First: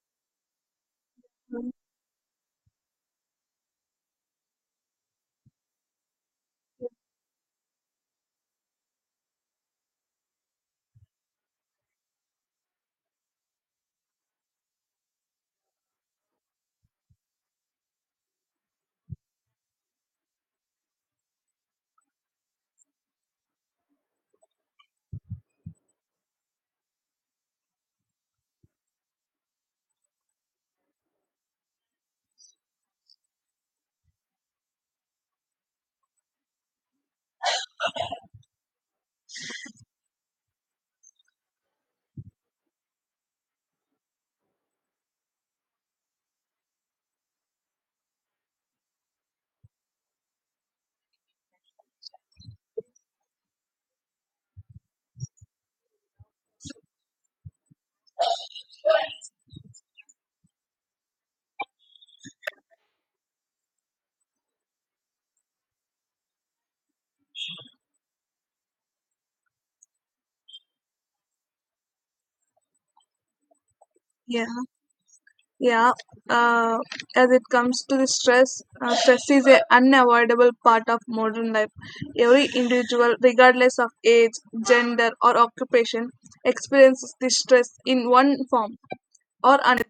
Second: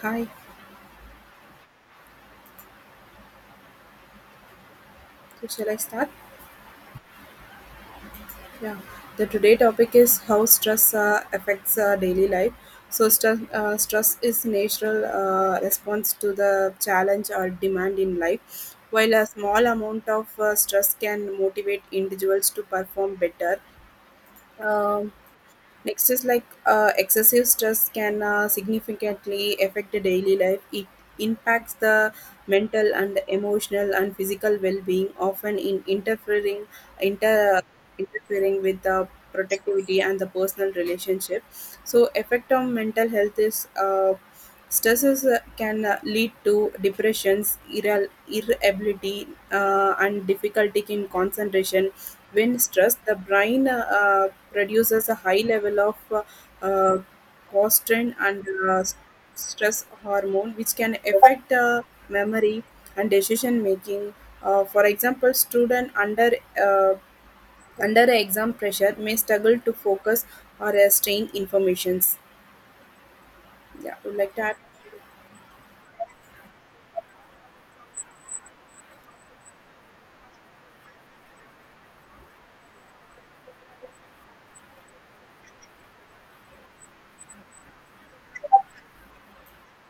Hi. So shall I start? Yeah. The today topic is how stress affects daily life. So stress is natural response to the challenge or demand in life. While a small amount of stress can motivate individuals to perform better, um, Next is like excessive stress can significantly affect the daily life. It impacts the mental and emotional and physical well-being, often in interfering inter interfering with the productivity and the personal relationship. So, effect on mental health is stresses can lead to depressions, irritability, and difficulty in concentration when stressed, the brain produces a high level of uh, cortisol and stress hormone, which can affect memory and decision making. For example, student under uh, under exam pressure may struggle to focus or restrain informations. Yeah, would like to Yeah, add. yeah. Uh, as it comes to the stress, stress is an unavoidable part of modern life. Every individual, regardless of age, gender, or occupation, experiences this stress in one form or another.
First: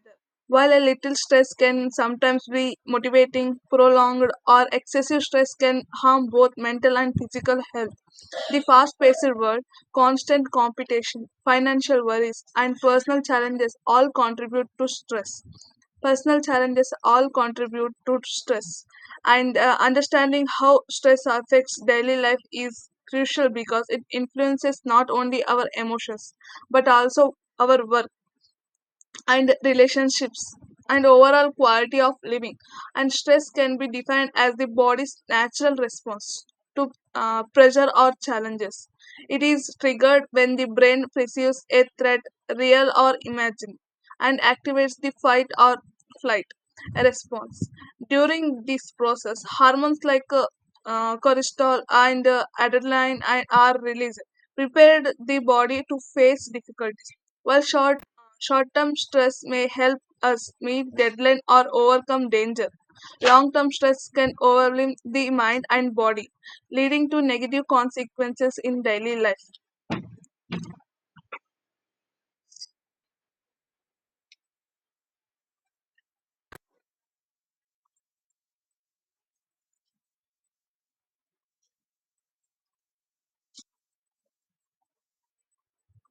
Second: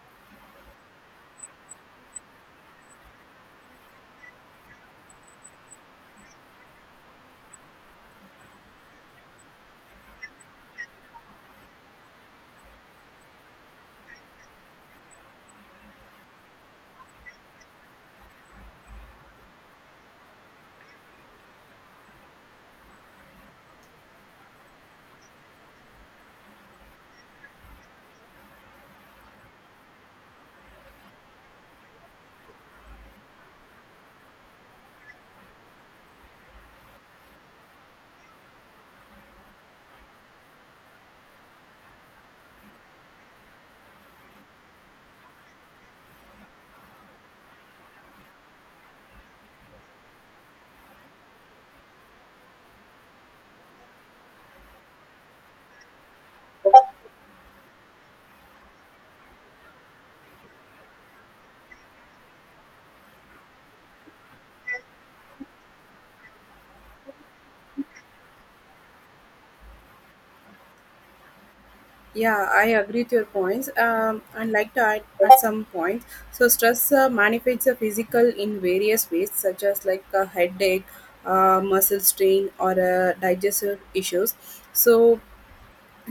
While a little stress can sometimes be motivating, prolonged or excessive stress can harm both mental and physical health. The fast paced world, constant competition, financial worries, and personal challenges all contribute to stress. Personal challenges all contribute to stress. And understanding how stress affects daily life is crucial because it influences not only our emotions, but also our work and relationships and overall quality of living. And stress can be defined as the body's natural response to pressure or challenges. It is triggered when the brain perceives a threat, real or imagined, and activates the fight or flight response. During this process, hormones like cortisol and adrenaline are released, prepared the body to face difficulties, while short short term stress may help us meet deadline or overcome danger. Long term stress can overwhelm the mind and body, leading to negative consequences in daily life. Yeah, I agree with your points. I'd like to add at some points. So, stress manifests a physical in various ways, such as like a headache, muscle strain, or digestive issues. So,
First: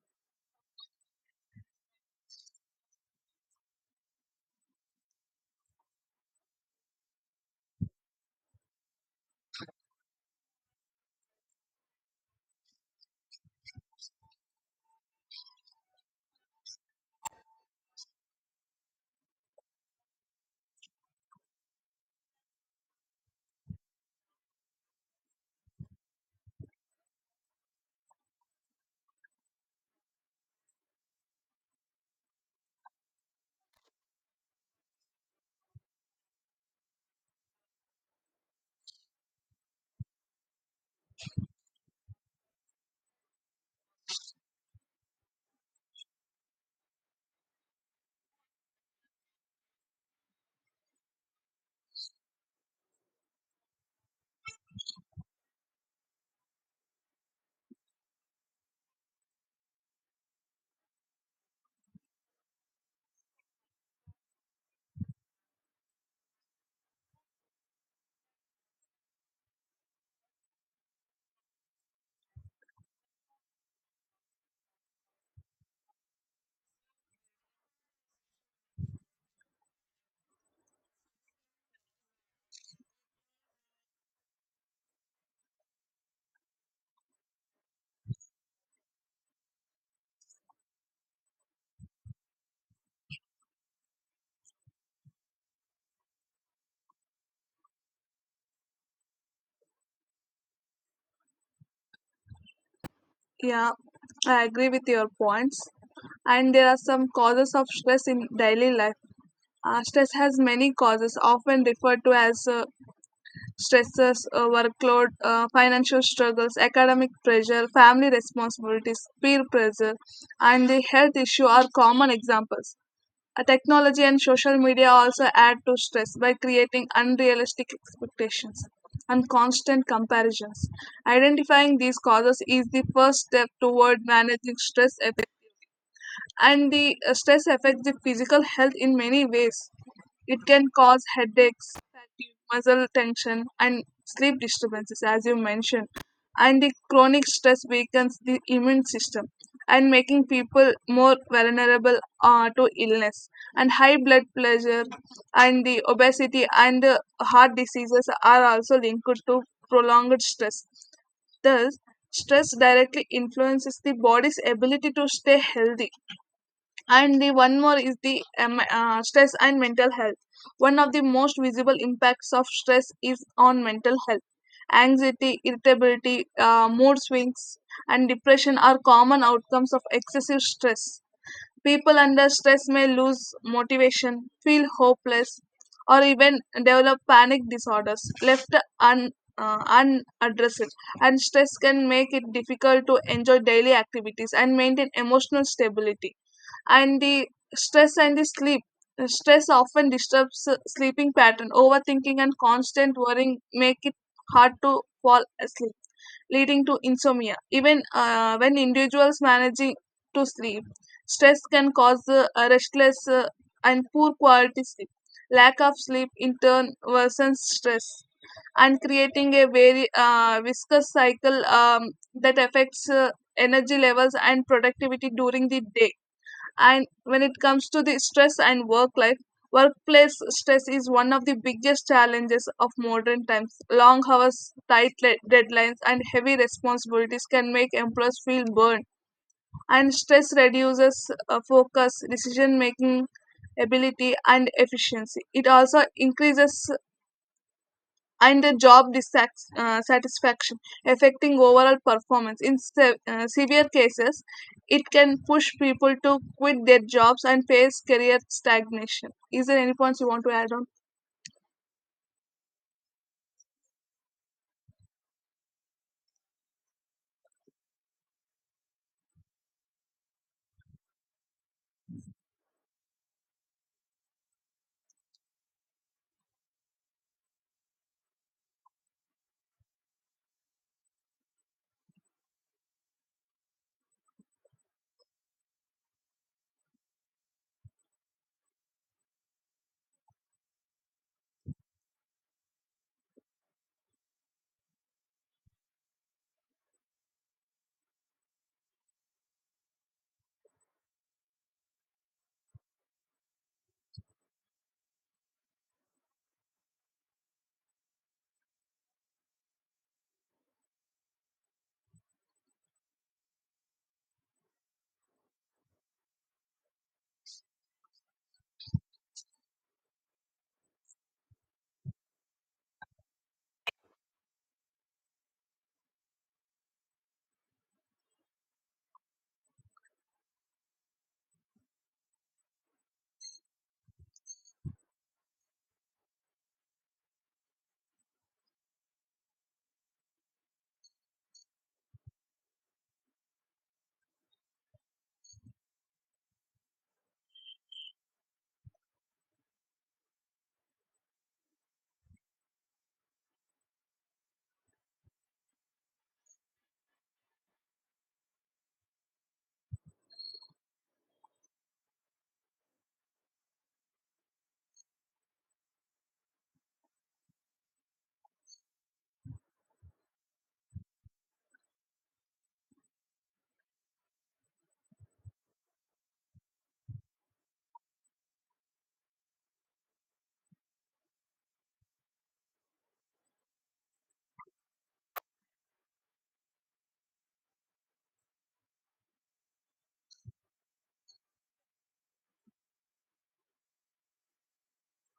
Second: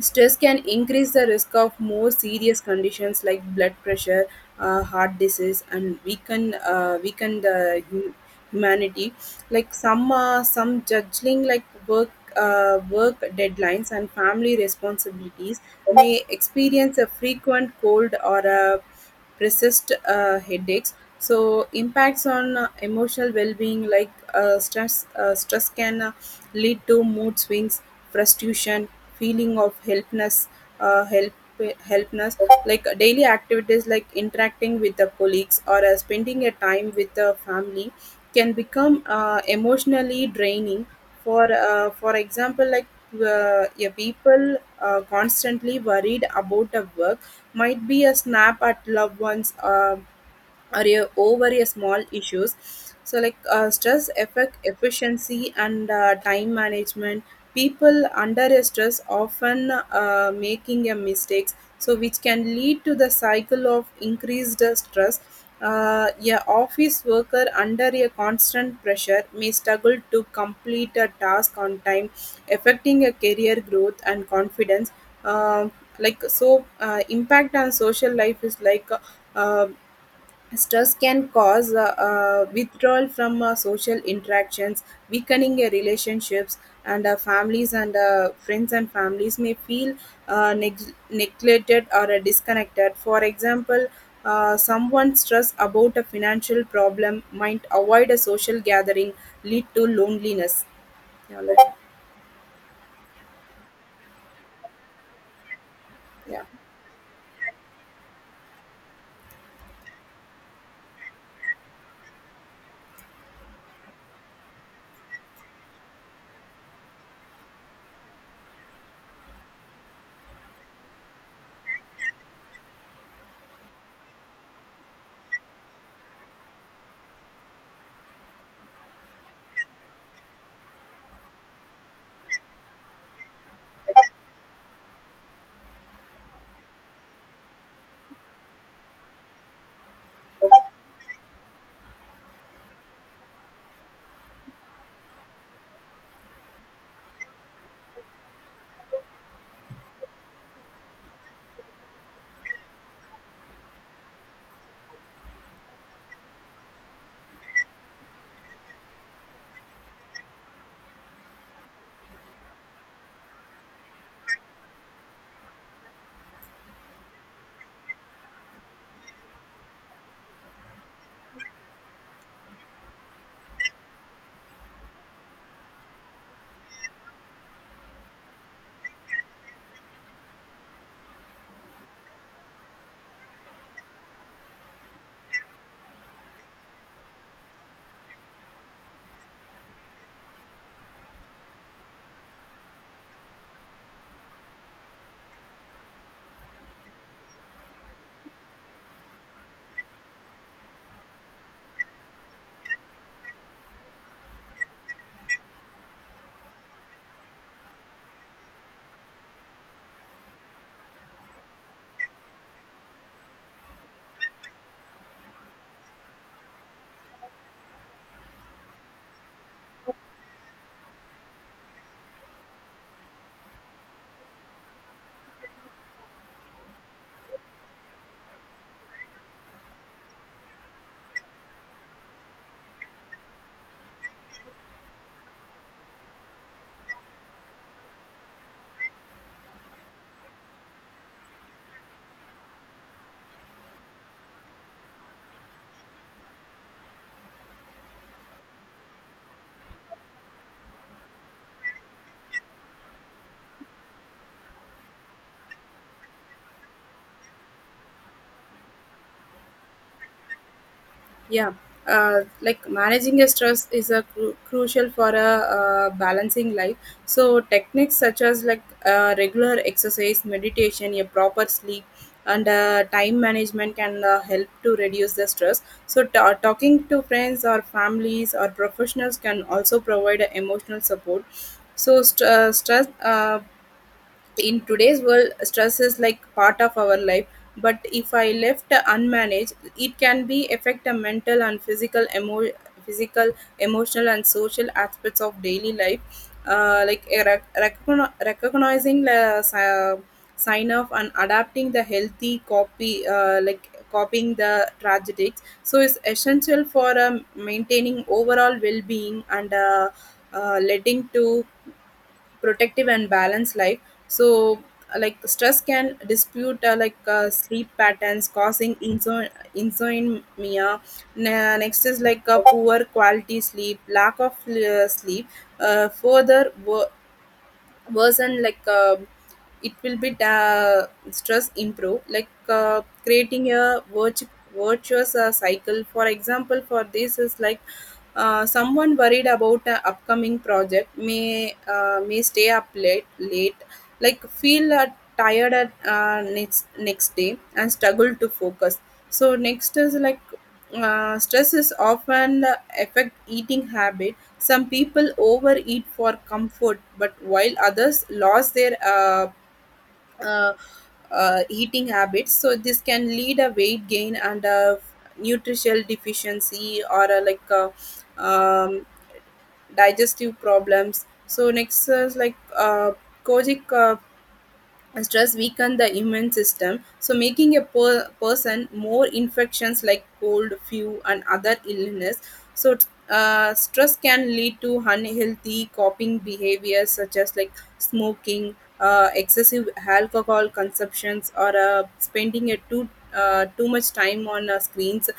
stress can increase the risk of more serious conditions like blood pressure, heart disease, and weaken the humanity. Like some judging like work deadlines and family responsibilities may experience a frequent cold or a persist headaches. So impacts on emotional well-being like stress can lead to mood swings, frustration, feeling of helplessness, uh, help, helplessness. Like daily activities like interacting with the colleagues or spending a time with the family can become emotionally draining. For example, like yeah, people constantly worried about the work might be a snap at loved ones. Or a, over a small issues so like stress affect efficiency and time management. People under a stress often making a mistakes so which can lead to the cycle of increased stress. A office worker under a constant pressure may struggle to complete a task on time, affecting a career growth and confidence. Um like so impact on social life is uh, stress can cause withdrawal from social interactions, weakening your relationships, and families and friends and families may feel neglected or disconnected. For example, someone stressed about a financial problem might avoid a social gathering, lead to loneliness. Yeah, like- Yeah, I agree with your points. yeah. And there are some causes of stress in daily life. Stress has many causes, often referred to as stressors, workload, financial struggles, academic pressure, family responsibilities, peer pressure, and the health issue are common examples. Technology and social media also add to stress by creating unrealistic expectations and constant comparisons. Identifying these causes is the first step toward managing stress effect. And the stress affects the physical health in many ways. It can cause headaches, fatigue, muscle tension, and sleep disturbances, as you mentioned. And the chronic stress weakens the immune system and making people more vulnerable to illness. And high blood pressure and the obesity and the heart diseases are also linked to prolonged stress. Thus, stress directly influences the body's ability to stay healthy. And the one more is the stress and mental health. One of the most visible impacts of stress is on mental health. Anxiety, irritability, mood swings, and depression are common outcomes of excessive stress. People under stress may lose motivation, feel hopeless, or even develop panic disorders left un, unaddressed, and stress can make it difficult to enjoy daily activities and maintain emotional stability. And the stress and the sleep. Stress often disturbs sleeping pattern. Overthinking and constant worrying make it hard to fall asleep, leading to insomnia. Even when individuals managing to sleep, stress can cause a restless and poor quality sleep. Lack of sleep in turn worsens stress and creating a very viscous cycle that affects energy levels and productivity during the day. And when it comes to the stress and work life, workplace stress is one of the biggest challenges of modern times. Long hours, tight deadlines, and heavy responsibilities can make employees feel burned, and stress reduces focus, decision making ability, and efficiency. It also increases and the job satisfaction, affecting overall performance. In severe cases, it can push people to quit their jobs and face career stagnation. Is there any points you want to add on? Yeah, like managing a stress is a crucial for a balancing life. So techniques such as like regular exercise, meditation, a proper sleep, and time management can help to reduce the stress. So ta talking to friends or families or professionals can also provide a emotional support. So stress in today's world, stress is like part of our life, but if I left unmanaged, it can be affect the mental and physical physical emotional and social aspects of daily life. Uh, like a recognizing the sign of and adapting the healthy copy, like copying the tragedies, so is essential for maintaining overall well-being and letting to protective and balanced life. So like stress can dispute like sleep patterns causing insomnia. Ne- next is like a poor quality sleep lack of sleep uh, further wo- worsen like it will be da- stress improve like creating a virtuous cycle. For example, for this is like someone worried about an upcoming project may stay up late like feel tired at next day and struggle to focus. So next is like stress is often affect eating habit. Some people overeat for comfort, but while others lost their uh, eating habits, so this can lead a weight gain and a nutritional deficiency or a, like a, um, digestive problems. So next is like kojic and stress weaken the immune system so making a per- person more infections like cold flu and other illness. So stress can lead to unhealthy coping behaviors such as like smoking, excessive alcohol consumptions, or spending a too much time on screens.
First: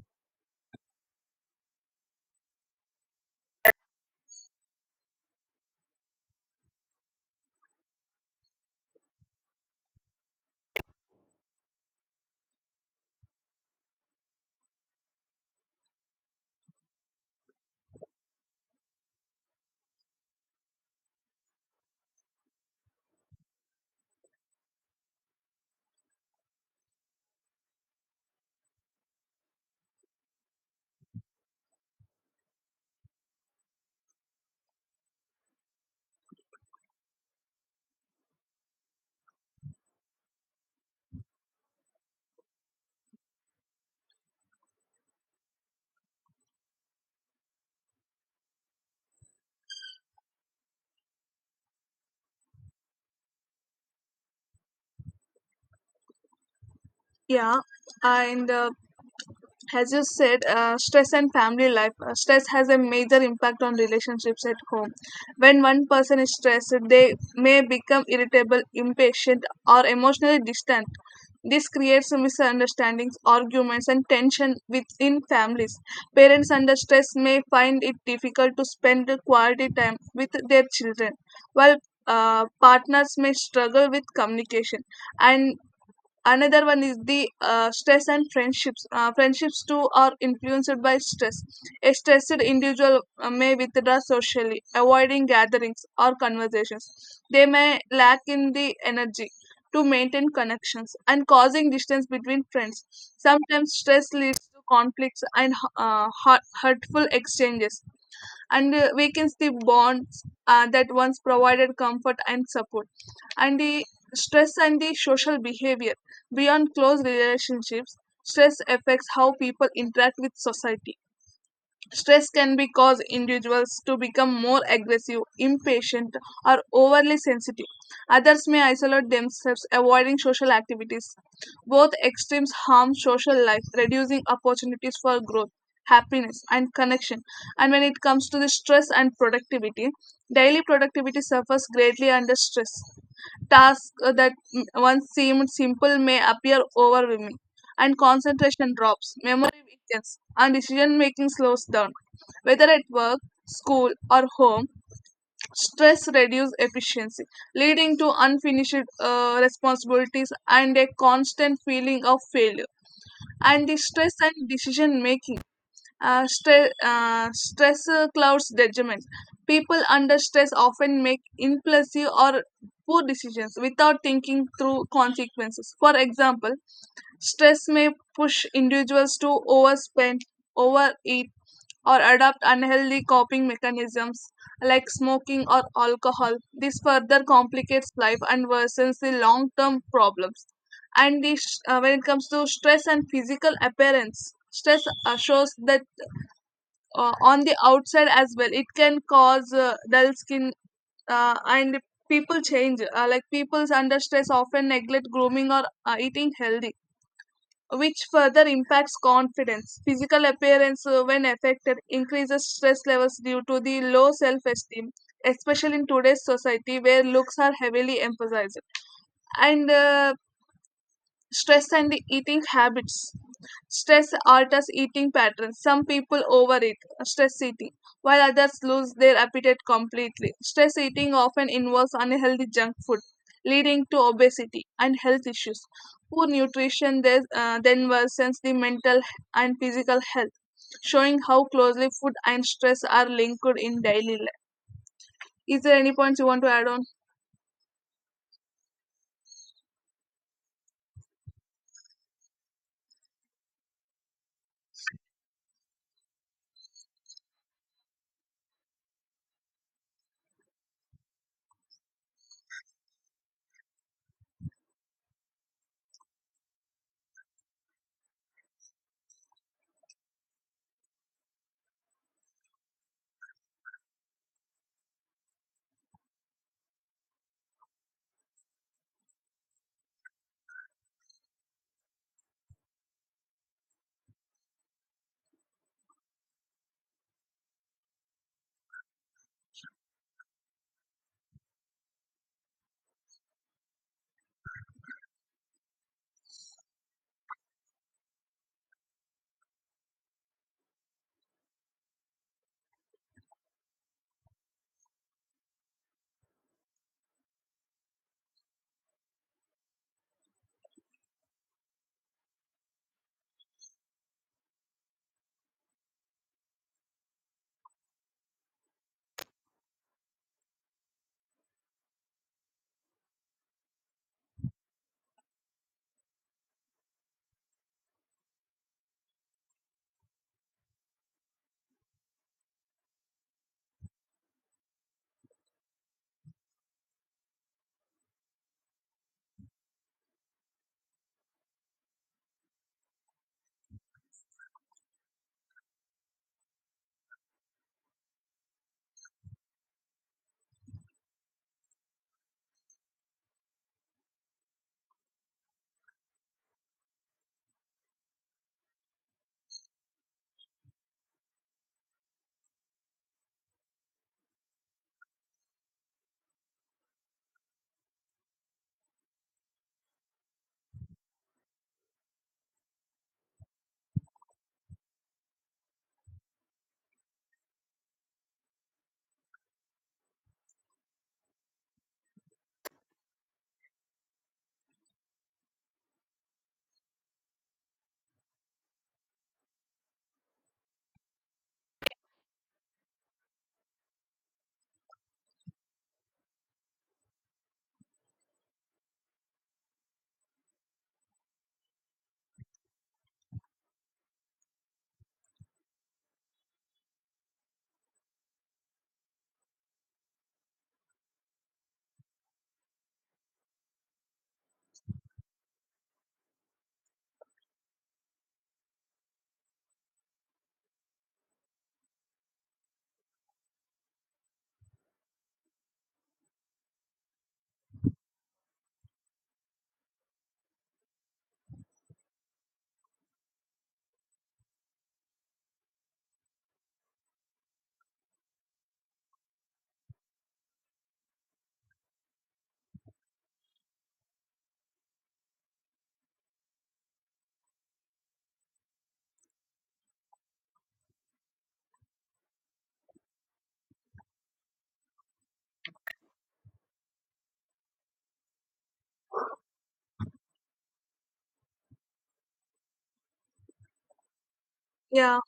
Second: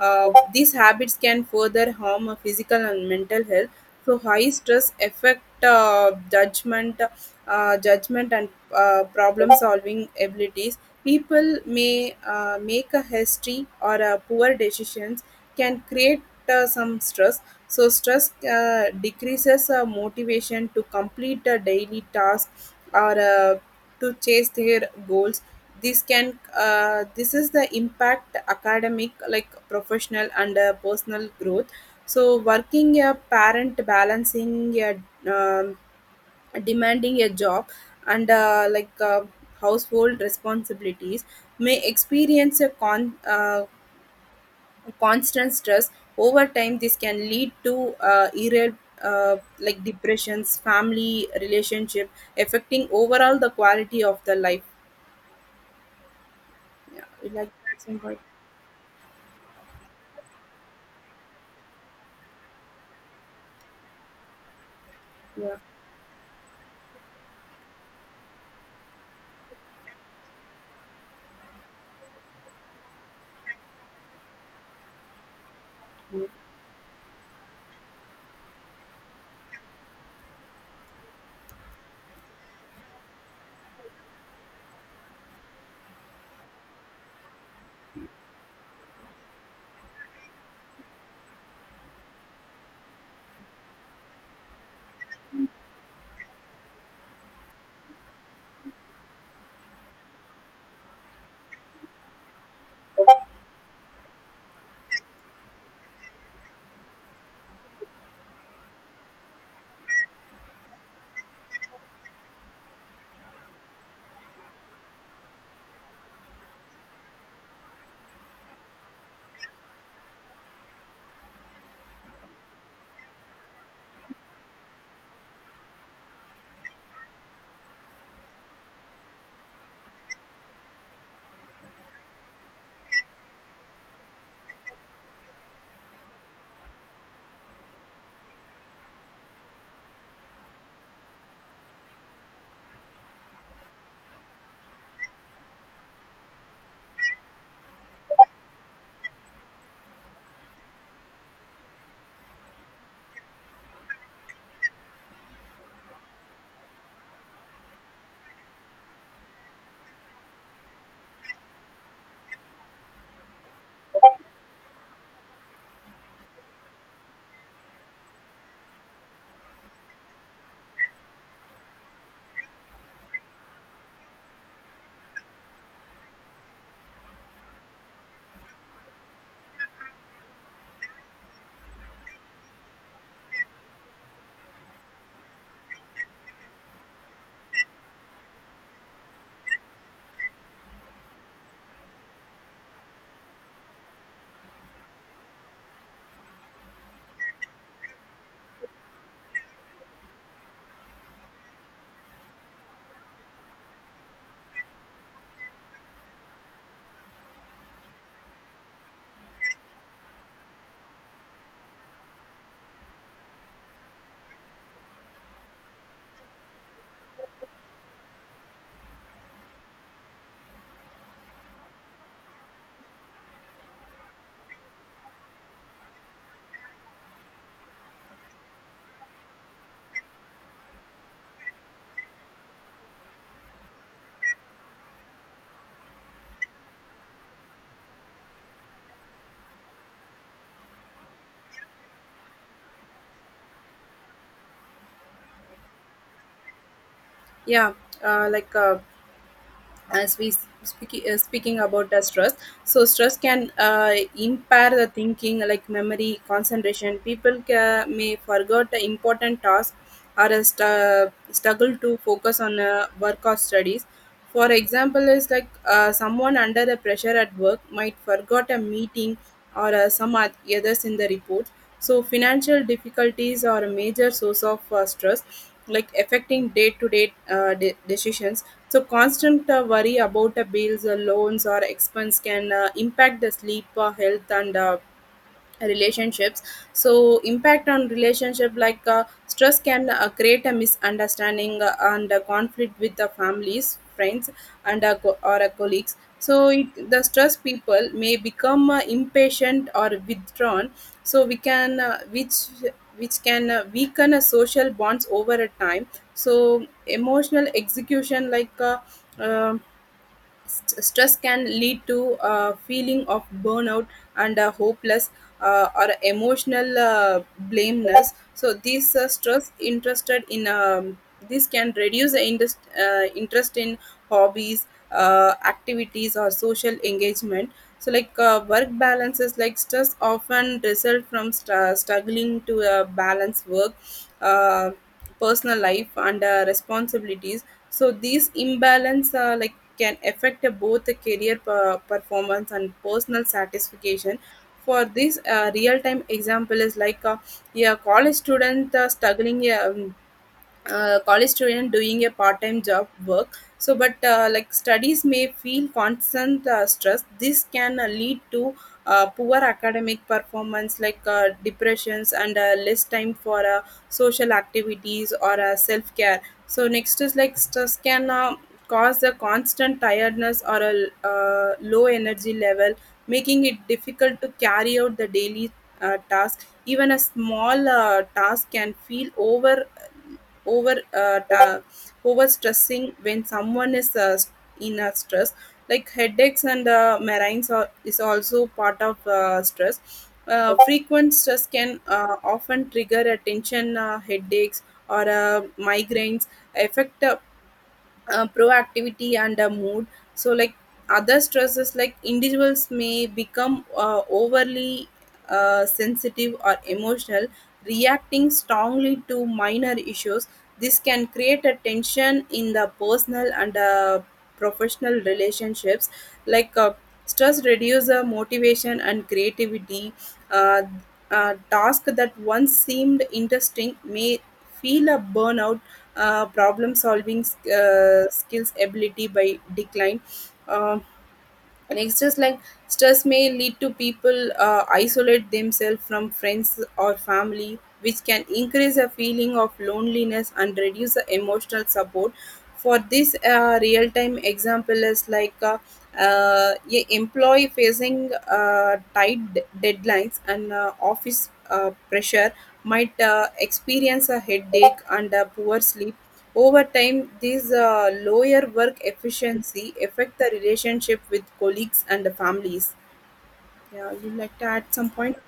Uh, these habits can further harm physical and mental health. So high stress affect judgment and problem solving abilities. People may make a hasty or poor decisions, can create some stress. So stress decreases motivation to complete a daily task or to chase their goals. This is the impact academic like professional and personal growth. So working a parent balancing a um, demanding a job and like household responsibilities may experience a constant stress. Over time, this can lead to like depressions family relationship, affecting overall the quality of the life. Yeah, you like Yeah, that some. and as you said, stress and family life. Stress has a major impact on relationships at home. Yeah. When one person is stressed, they may become irritable, impatient, or emotionally distant. This creates misunderstandings, arguments, and tension within families. Parents under stress may find it difficult to spend quality time with their children, while partners may struggle with communication. And another one is the stress and friendships. Friendships too are influenced by stress. A stressed individual may withdraw socially, avoiding gatherings or conversations. They may lack in the energy to maintain connections and causing distance between friends. Sometimes stress leads to conflicts and hurtful exchanges and weakens the bonds that once provided comfort and support. And the stress and the social behavior. Beyond close relationships, stress affects how people interact with society. Stress can be cause individuals to become more aggressive, impatient, or overly sensitive. Others may isolate themselves, avoiding social activities. Both extremes harm social life, reducing opportunities for growth, happiness, and connection. And when it comes to the stress and productivity, daily productivity suffers greatly under stress. Tasks that once seemed simple may appear overwhelming, and concentration drops, memory weakens, and decision making slows down. Whether at work, school, or home, stress reduces efficiency, leading to unfinished responsibilities and a constant feeling of failure. And the stress and decision making. Stress clouds judgment. People under stress often make impulsive or poor decisions without thinking through consequences. For example, stress may push individuals to overspend, overeat, or adopt unhealthy coping mechanisms like smoking or alcohol. This further complicates life and worsens the long term problems. And when it comes to stress and physical appearance, stress assures that on the outside as well. It can cause dull skin and people change, like people's under stress often neglect grooming or eating healthy, which further impacts confidence. Physical appearance when affected increases stress levels due to the low self esteem, especially in today's society where looks are heavily emphasized. And stress and the eating habits. Stress alters eating patterns. Some people overeat, stress eating, while others lose their appetite completely. Stress eating often involves unhealthy junk food, leading to obesity and health issues. Poor nutrition then worsens the mental and physical health, showing how closely food and stress are linked in daily life. Is there any points you want to add on? Yeah, like as we speaking about the stress. So stress can impair the thinking like memory concentration. People may forget the important task or a struggle to focus on work or studies. For example is like someone under the pressure at work might forgot a meeting or others in the report. So, financial difficulties are a major source of stress, like affecting day to day decisions. So, constant worry about bills, loans, or expense can impact the sleep, health, and relationships. So impact on relationship like stress can create a misunderstanding and a conflict with the families friends and co- or colleagues. So it, the stressed people may become impatient or withdrawn, so we can which can weaken a social bonds over a time. So emotional execution like um St- stress can lead to a feeling of burnout and hopeless or emotional blameness. So this can reduce the interest in hobbies activities or social engagement. So like work balances like stress often result from struggling to balance work uh, personal life and responsibilities. So these imbalance like can affect both the career performance and personal satisfaction. For this real time example is like a college student doing a part-time job work, so but like studies may feel constant stress. This can lead to poor academic performance like depressions and less time for social activities or self-care. So next is like stress can cause a constant tiredness or a low energy level, making it difficult to carry out the daily task. Even a small task can feel over uh, ta- overstressing when someone is in a stress. Like headaches and migraines are, is also part of stress. Uh, frequent stress can often trigger attention headaches or migraines, affect proactivity and a mood. So like other stresses like individuals may become overly sensitive or emotional, reacting strongly to minor issues. This can create a tension in the personal and professional relationships. Like stress reduces motivation and creativity. uh, a task that once seemed interesting may feel a burnout. Problem solving skills ability by decline. Um Next is like stress may lead to people isolate themselves from friends or family, which can increase a feeling of loneliness and reduce the emotional support. For this real time example is like a employee facing tight deadlines and office pressure might experience a headache and a poor sleep. Over time, these lower work efficiency affect the relationship with colleagues and the families. Yeah, you'd like to add some point? Yeah.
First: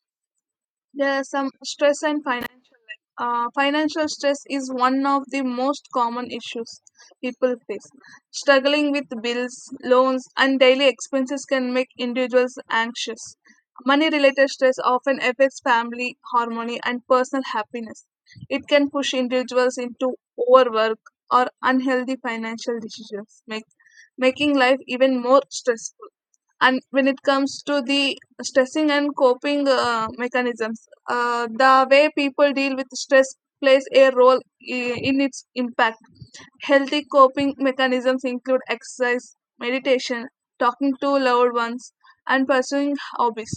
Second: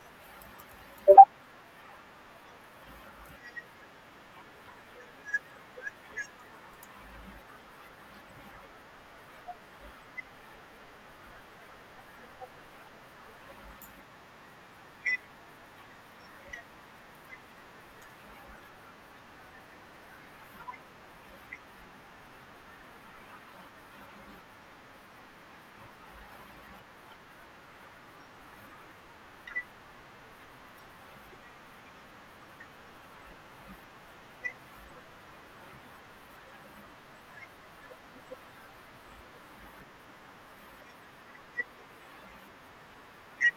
There are some stress and financial life. Financial stress is one of the most common issues people face. Struggling with bills, loans, and daily expenses can make individuals anxious. Money related stress often affects family harmony and personal happiness. It can push individuals into overwork or unhealthy financial decisions, making life even more stressful. And when it comes to the stressing and coping mechanisms, the way people deal with stress plays a role in its impact. Healthy coping mechanisms include exercise, meditation, talking to loved ones, and pursuing hobbies.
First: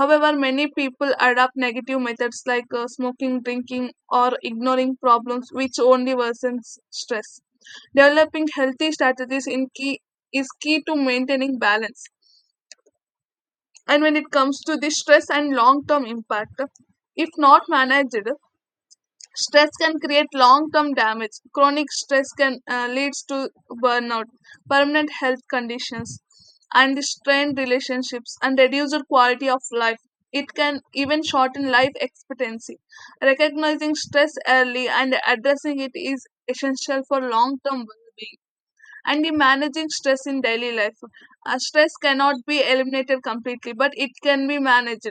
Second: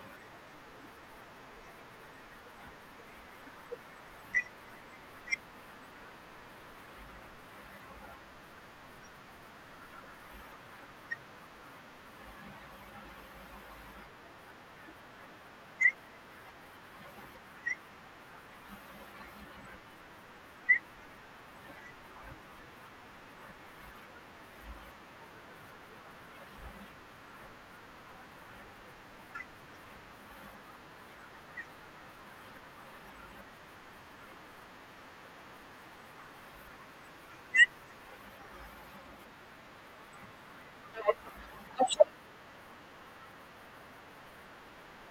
However, many people adopt negative methods like smoking, drinking, or ignoring problems, which only worsens stress. Developing healthy strategies in key is key to maintaining balance. And when it comes to the stress and long term impact, if not managed, stress can create long term damage. Chronic stress can leads to burnout, permanent health conditions, and the strained relationships and reduced quality of life. It can even shorten life expectancy. Recognizing stress early and addressing it is essential for long term well being. And the managing stress in daily life. Stress cannot be eliminated completely, but it can be managed.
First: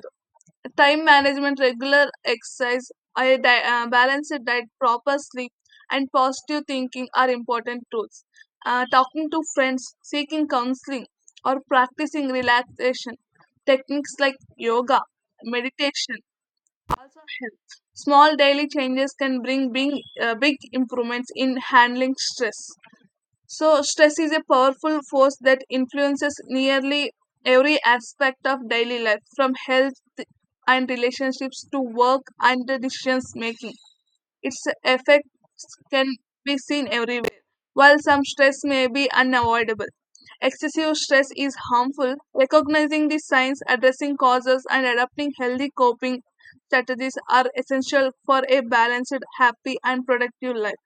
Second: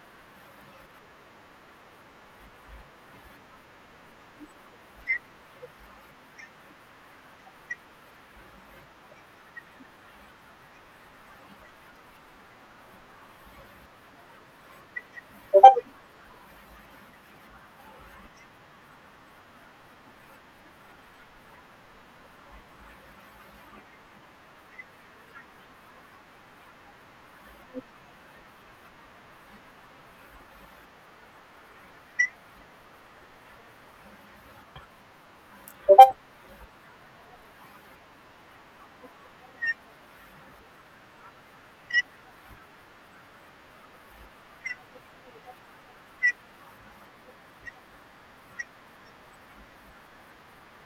Time management, regular exercise, a balanced diet, proper sleep, and positive thinking are important tools. Talking to friends, seeking counseling, or practicing relaxation techniques like yoga, meditation also help. Small daily changes can bring big improvements in handling stress. So, stress is a powerful force that influences nearly every aspect of daily life, from health and relationships to work and decision making. Its effects can be seen everywhere. While some stress may be unavoidable, excessive stress is harmful. Recognizing the signs, addressing causes, and adopting healthy coping strategies are essential for a balanced, happy, and productive life.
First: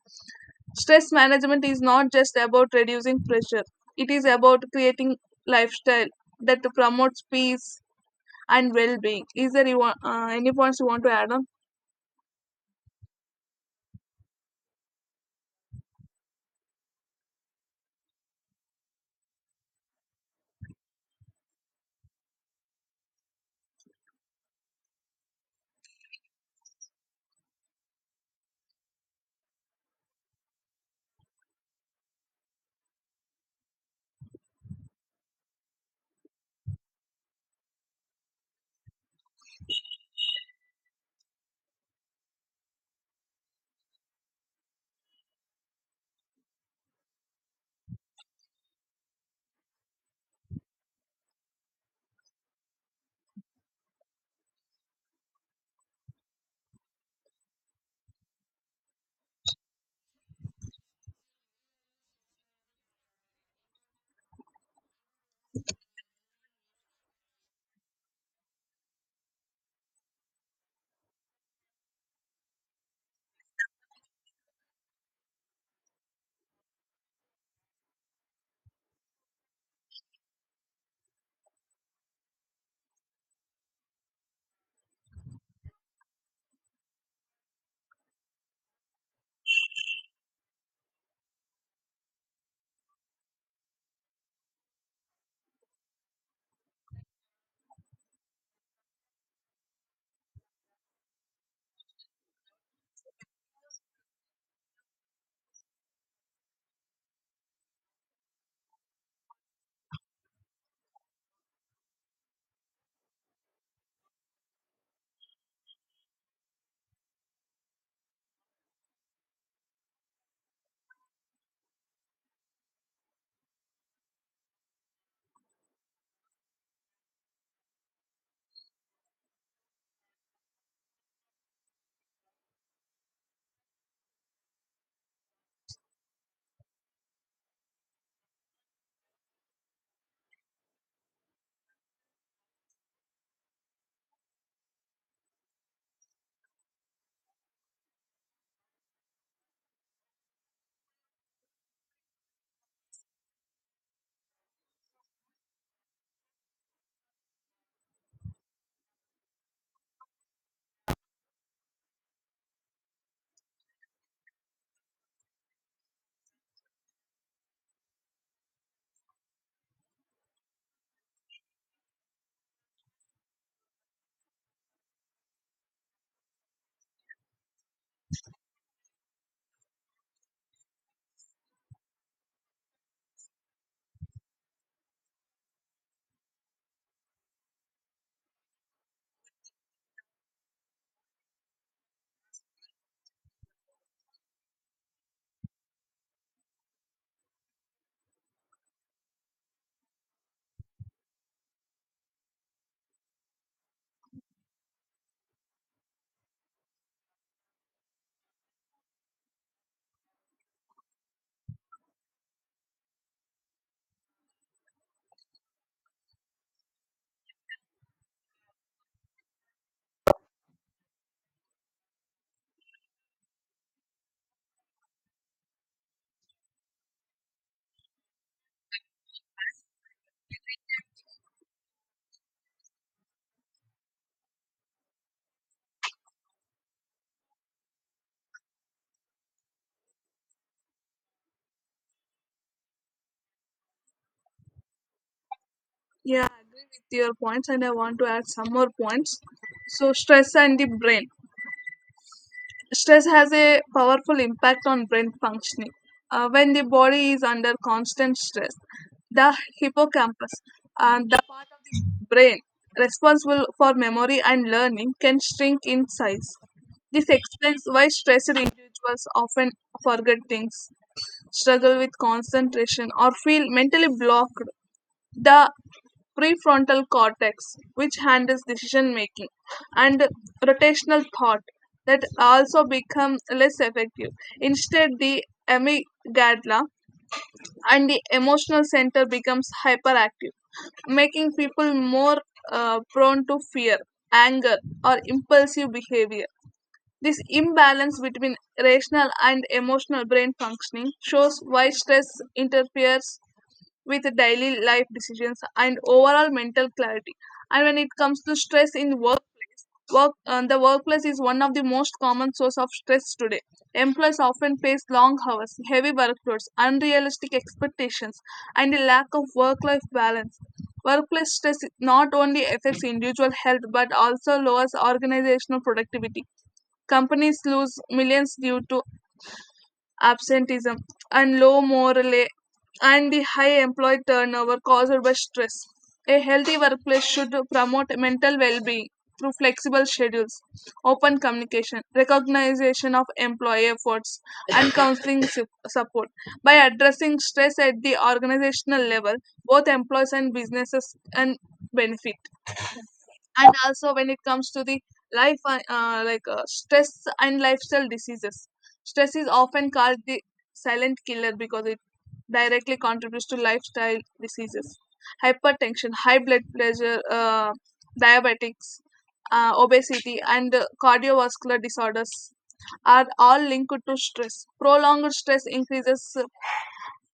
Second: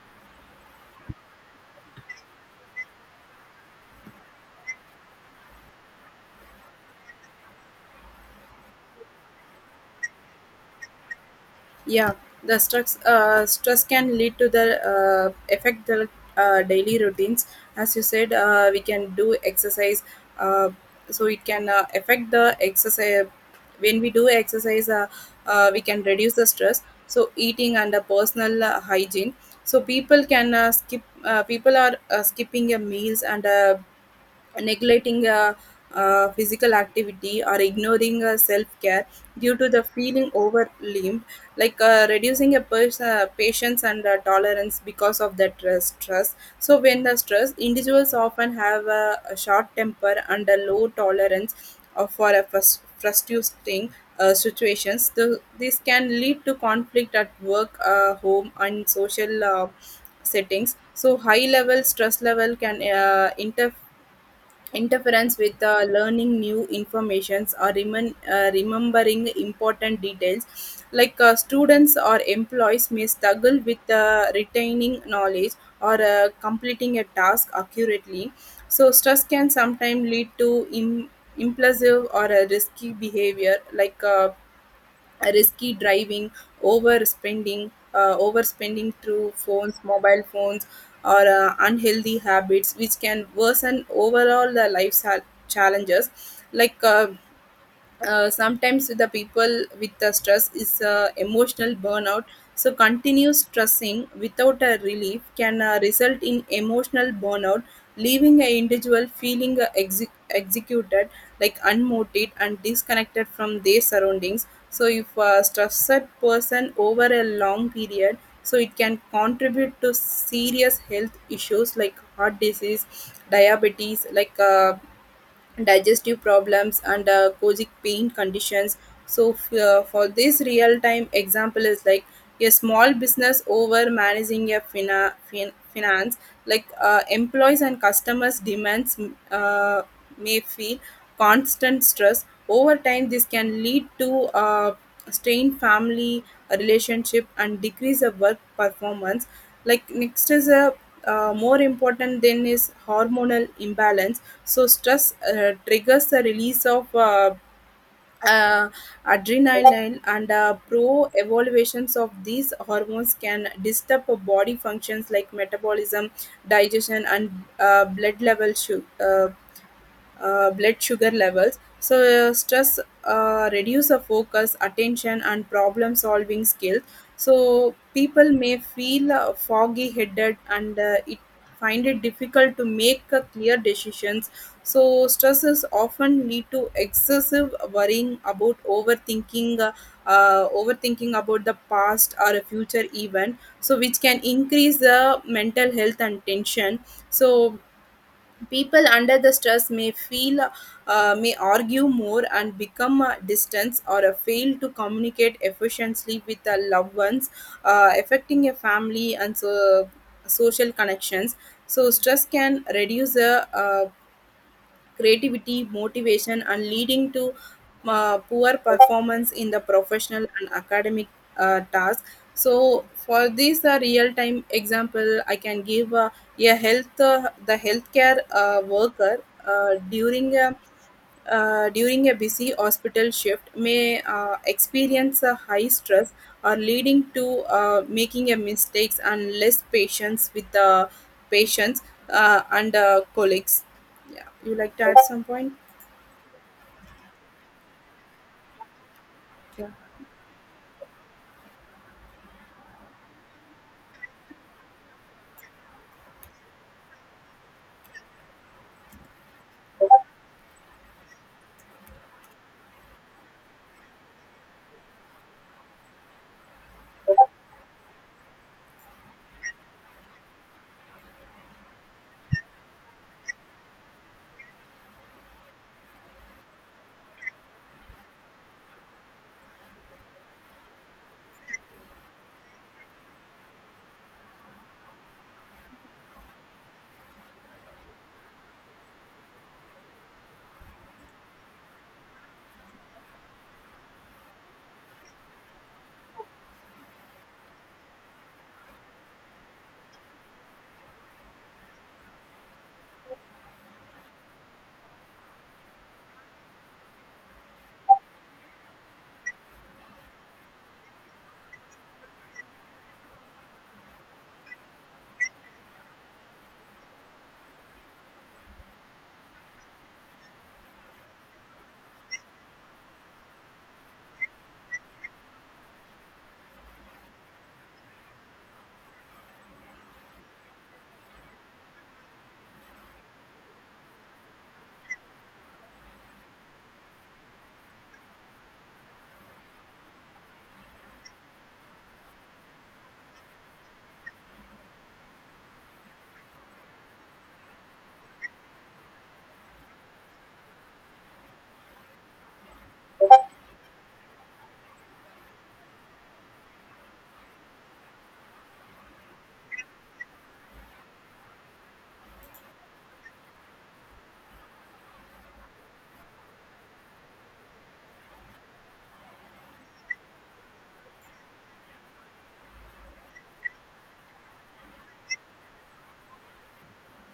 Stress management is not just about reducing pressure, it is about creating lifestyle that promotes peace and well being. Is there any points you want to add on? Yeah, the stress can lead to the affect the daily routines. As you said, we can do exercise, uh, so it can affect the exercise. When we do exercise, we can reduce the stress. So eating and the personal hygiene. So people can skip. People are skipping your meals and neglecting physical activity or ignoring self-care due to the feeling overwhelmed like reducing a patience and tolerance because of that stress. So when the stress, individuals often have a short temper and a low tolerance for a frustrating situations. This can lead to conflict at work, home and social settings. So high level stress level can interfere interference with learning new informations or remembering important details, like students or employees may struggle with retaining knowledge or completing a task accurately. So stress can sometimes lead to impulsive or a risky behavior like risky driving, overspending through phones, mobile phones, or unhealthy habits, which can worsen overall the lifestyle challenges like. Sometimes the people with the stress is emotional burnout. So continuous stressing without a relief can result in emotional burnout, leaving an individual feeling executed, like unmotivated and disconnected from their surroundings. So if a stressed person over a long period, so it can contribute to serious health issues like heart disease, diabetes, like digestive problems and chronic pain conditions. So for this real time example is like a small business over managing a finance, like employees and customers demands, uh, may feel constant stress over time. This can lead to strained family relationship and decrease of work performance. Like next is a more important than is hormonal imbalance. So stress triggers the release of uh, adrenaline and pro evaluations of these hormones can disturb a body functions like metabolism, digestion and blood blood sugar levels. So stress reduce the focus, attention, and problem solving skills. So people may feel foggy headed and it find it difficult to make clear decisions. So stresses often lead to excessive worrying about overthinking, overthinking about the past or a future event. So which can increase the mental health and tension. So people under the stress may feel, may argue more and become distant or fail to communicate efficiently with their loved ones, affecting a family and so social connections. So stress can reduce the creativity, motivation, and leading to poor performance in the professional and academic task. So, for this real-time example, I can give a health the healthcare worker during a during a busy hospital shift may experience a high stress or leading to making a mistakes and less patience with the patients and colleagues. Yeah, you like to add some point? Yeah, I agree with your points and I want to add some more points. Yeah. So, stress and the brain. Stress has a powerful impact on brain functioning. When the body is under constant stress, the hippocampus, the part of the brain responsible for memory and learning, can shrink in size. This explains why stressed individuals often forget things, struggle with concentration, or feel mentally blocked. The prefrontal cortex, which handles decision making, and rotational thought that also become less effective. Instead, the amygdala and the emotional center becomes hyperactive, making people more prone to fear, anger, or impulsive behavior. This imbalance between rational and emotional brain functioning shows why stress interferes with daily life decisions and overall mental clarity. And when it comes to stress in work, work the workplace is one of the most common source of stress today. Employees often face long hours, heavy workloads, unrealistic expectations, and a lack of work-life balance. Workplace stress not only affects individual health but also lowers organizational productivity. Companies lose millions due to absenteeism, and low morale and the high employee turnover caused by stress. A healthy workplace should promote mental well-being through flexible schedules, open communication, recognition of employee efforts, and counseling support. By addressing stress at the organizational level, both employees and businesses can benefit. And also when it comes to the life like stress and lifestyle diseases, stress is often called the silent killer because it directly contributes to lifestyle diseases. Hypertension, high blood pressure, diabetics, obesity, and cardiovascular disorders are all linked to stress. Prolonged stress increases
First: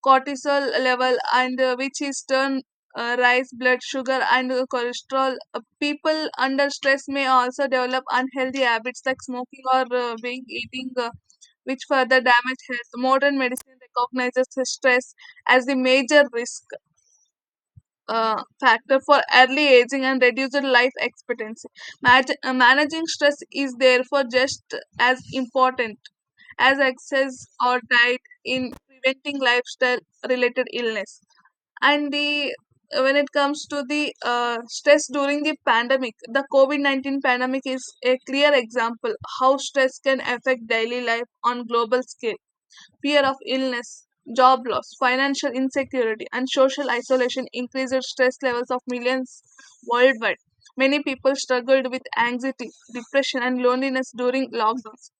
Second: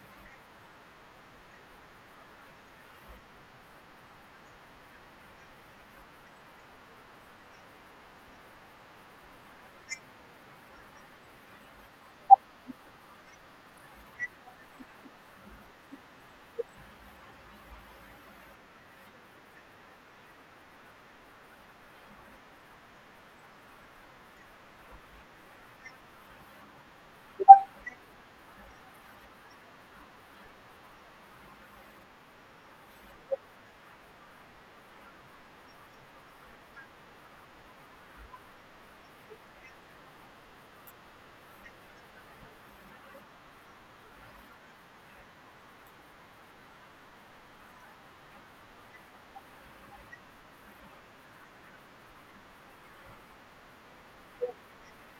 cortisol level and which is turn rise blood sugar and cholesterol. People under stress may also develop unhealthy habits like smoking or being eating, which further damage health. Modern medicine recognizes stress as the major risk uh, factor for early aging and reduced life expectancy. Managing stress is therefore just as important as excess or diet in preventing lifestyle related illness. And the when it comes to the stress during the pandemic, the COVID-19 pandemic is a clear example how stress can affect daily life on global scale. Fear of illness, job loss, financial insecurity, and social isolation increased stress levels of millions worldwide. Many people struggled with anxiety, depression, and loneliness during lockdowns.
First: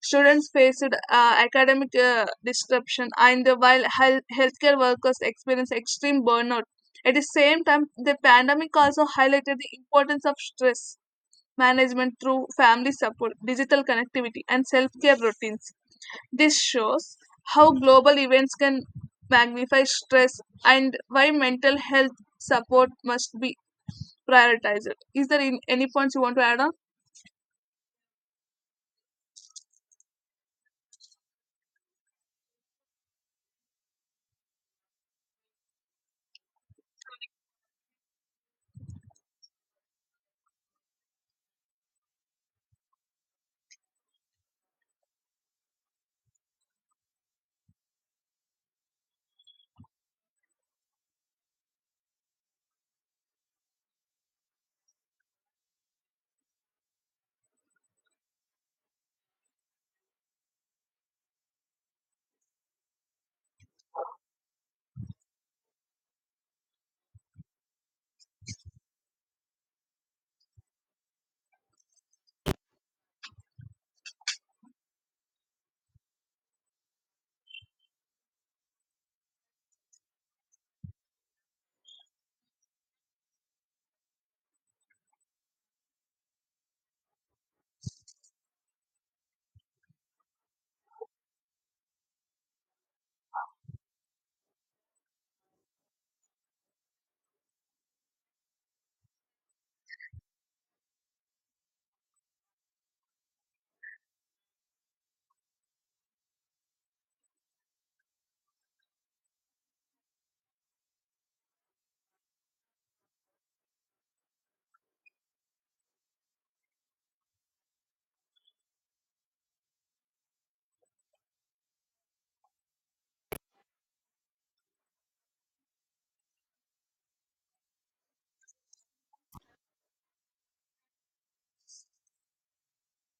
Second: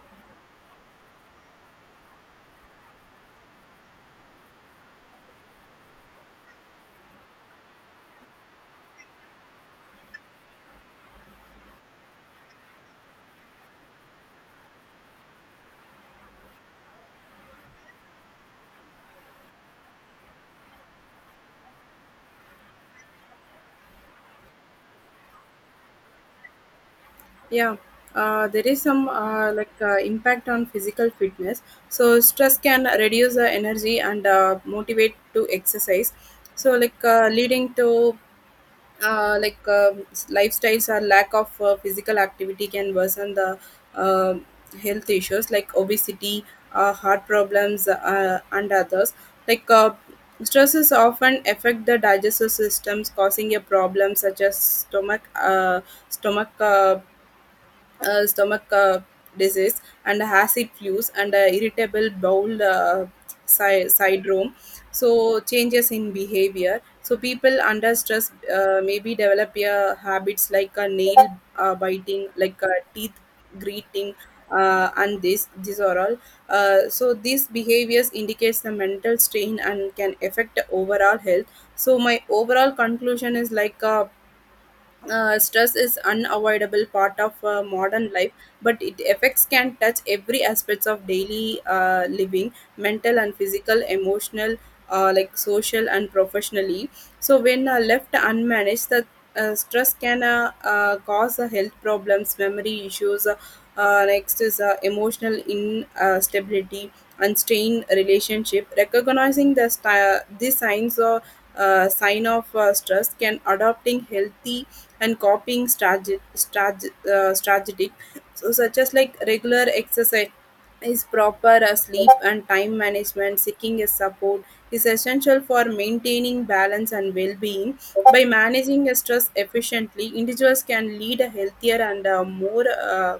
Students faced academic disruption, and while healthcare workers experienced extreme burnout. At the same time, the pandemic also highlighted the importance of stress management through family support, digital connectivity, and self care routines. This shows how global events can magnify stress and why mental health support must be prioritized. Is there any points you want to add on? Yeah, there is some like impact on physical fitness. So stress can reduce the energy and motivate to exercise, so like leading to like lifestyles or lack of physical activity can worsen the uh, health issues like obesity, heart problems and others, like stresses often affect the digestive systems causing a problem such as stomach uh, stomach disease and acid flus and irritable bowel syndrome. So changes in behavior, so people under stress maybe develop habits like nail biting, like teeth greeting and this these are all so these behaviors indicates the mental strain and can affect the overall health. So my overall conclusion is like stress is unavoidable part of modern life, but its effects can touch every aspects of daily living, mental and physical, emotional, like social and professionally. So when left unmanaged, the stress can cause health problems, memory issues. Next is emotional instability and strain relationship. Recognizing the the signs or sign of stress can adopting healthy and copying strategic. So such as like regular exercise is proper sleep and time management, seeking a support is essential for maintaining balance and well-being. By managing a stress efficiently, individuals can lead a healthier and more uh,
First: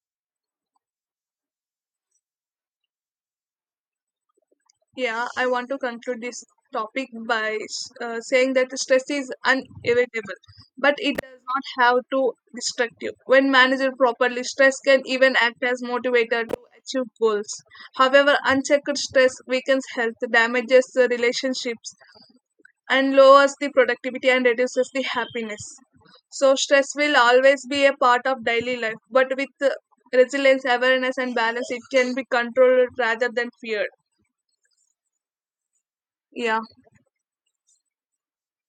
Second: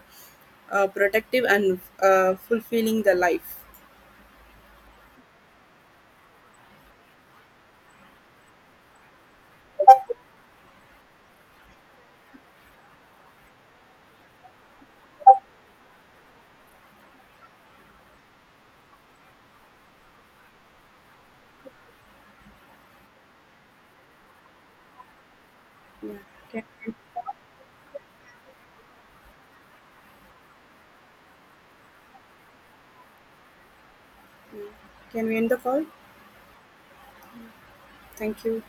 uh, protective and fulfilling the life. Yeah, I want to conclude this topic by saying that stress is unavoidable, but it does not have to distract you. When managed properly, stress can even act as motivator to achieve goals. However, unchecked stress weakens health, damages the relationships, and lowers the productivity and reduces the happiness. Yeah. So, stress can, will always be a part of daily life, but with resilience, awareness, and balance, it can be controlled rather than feared. can we end the call? Yeah. Thank you.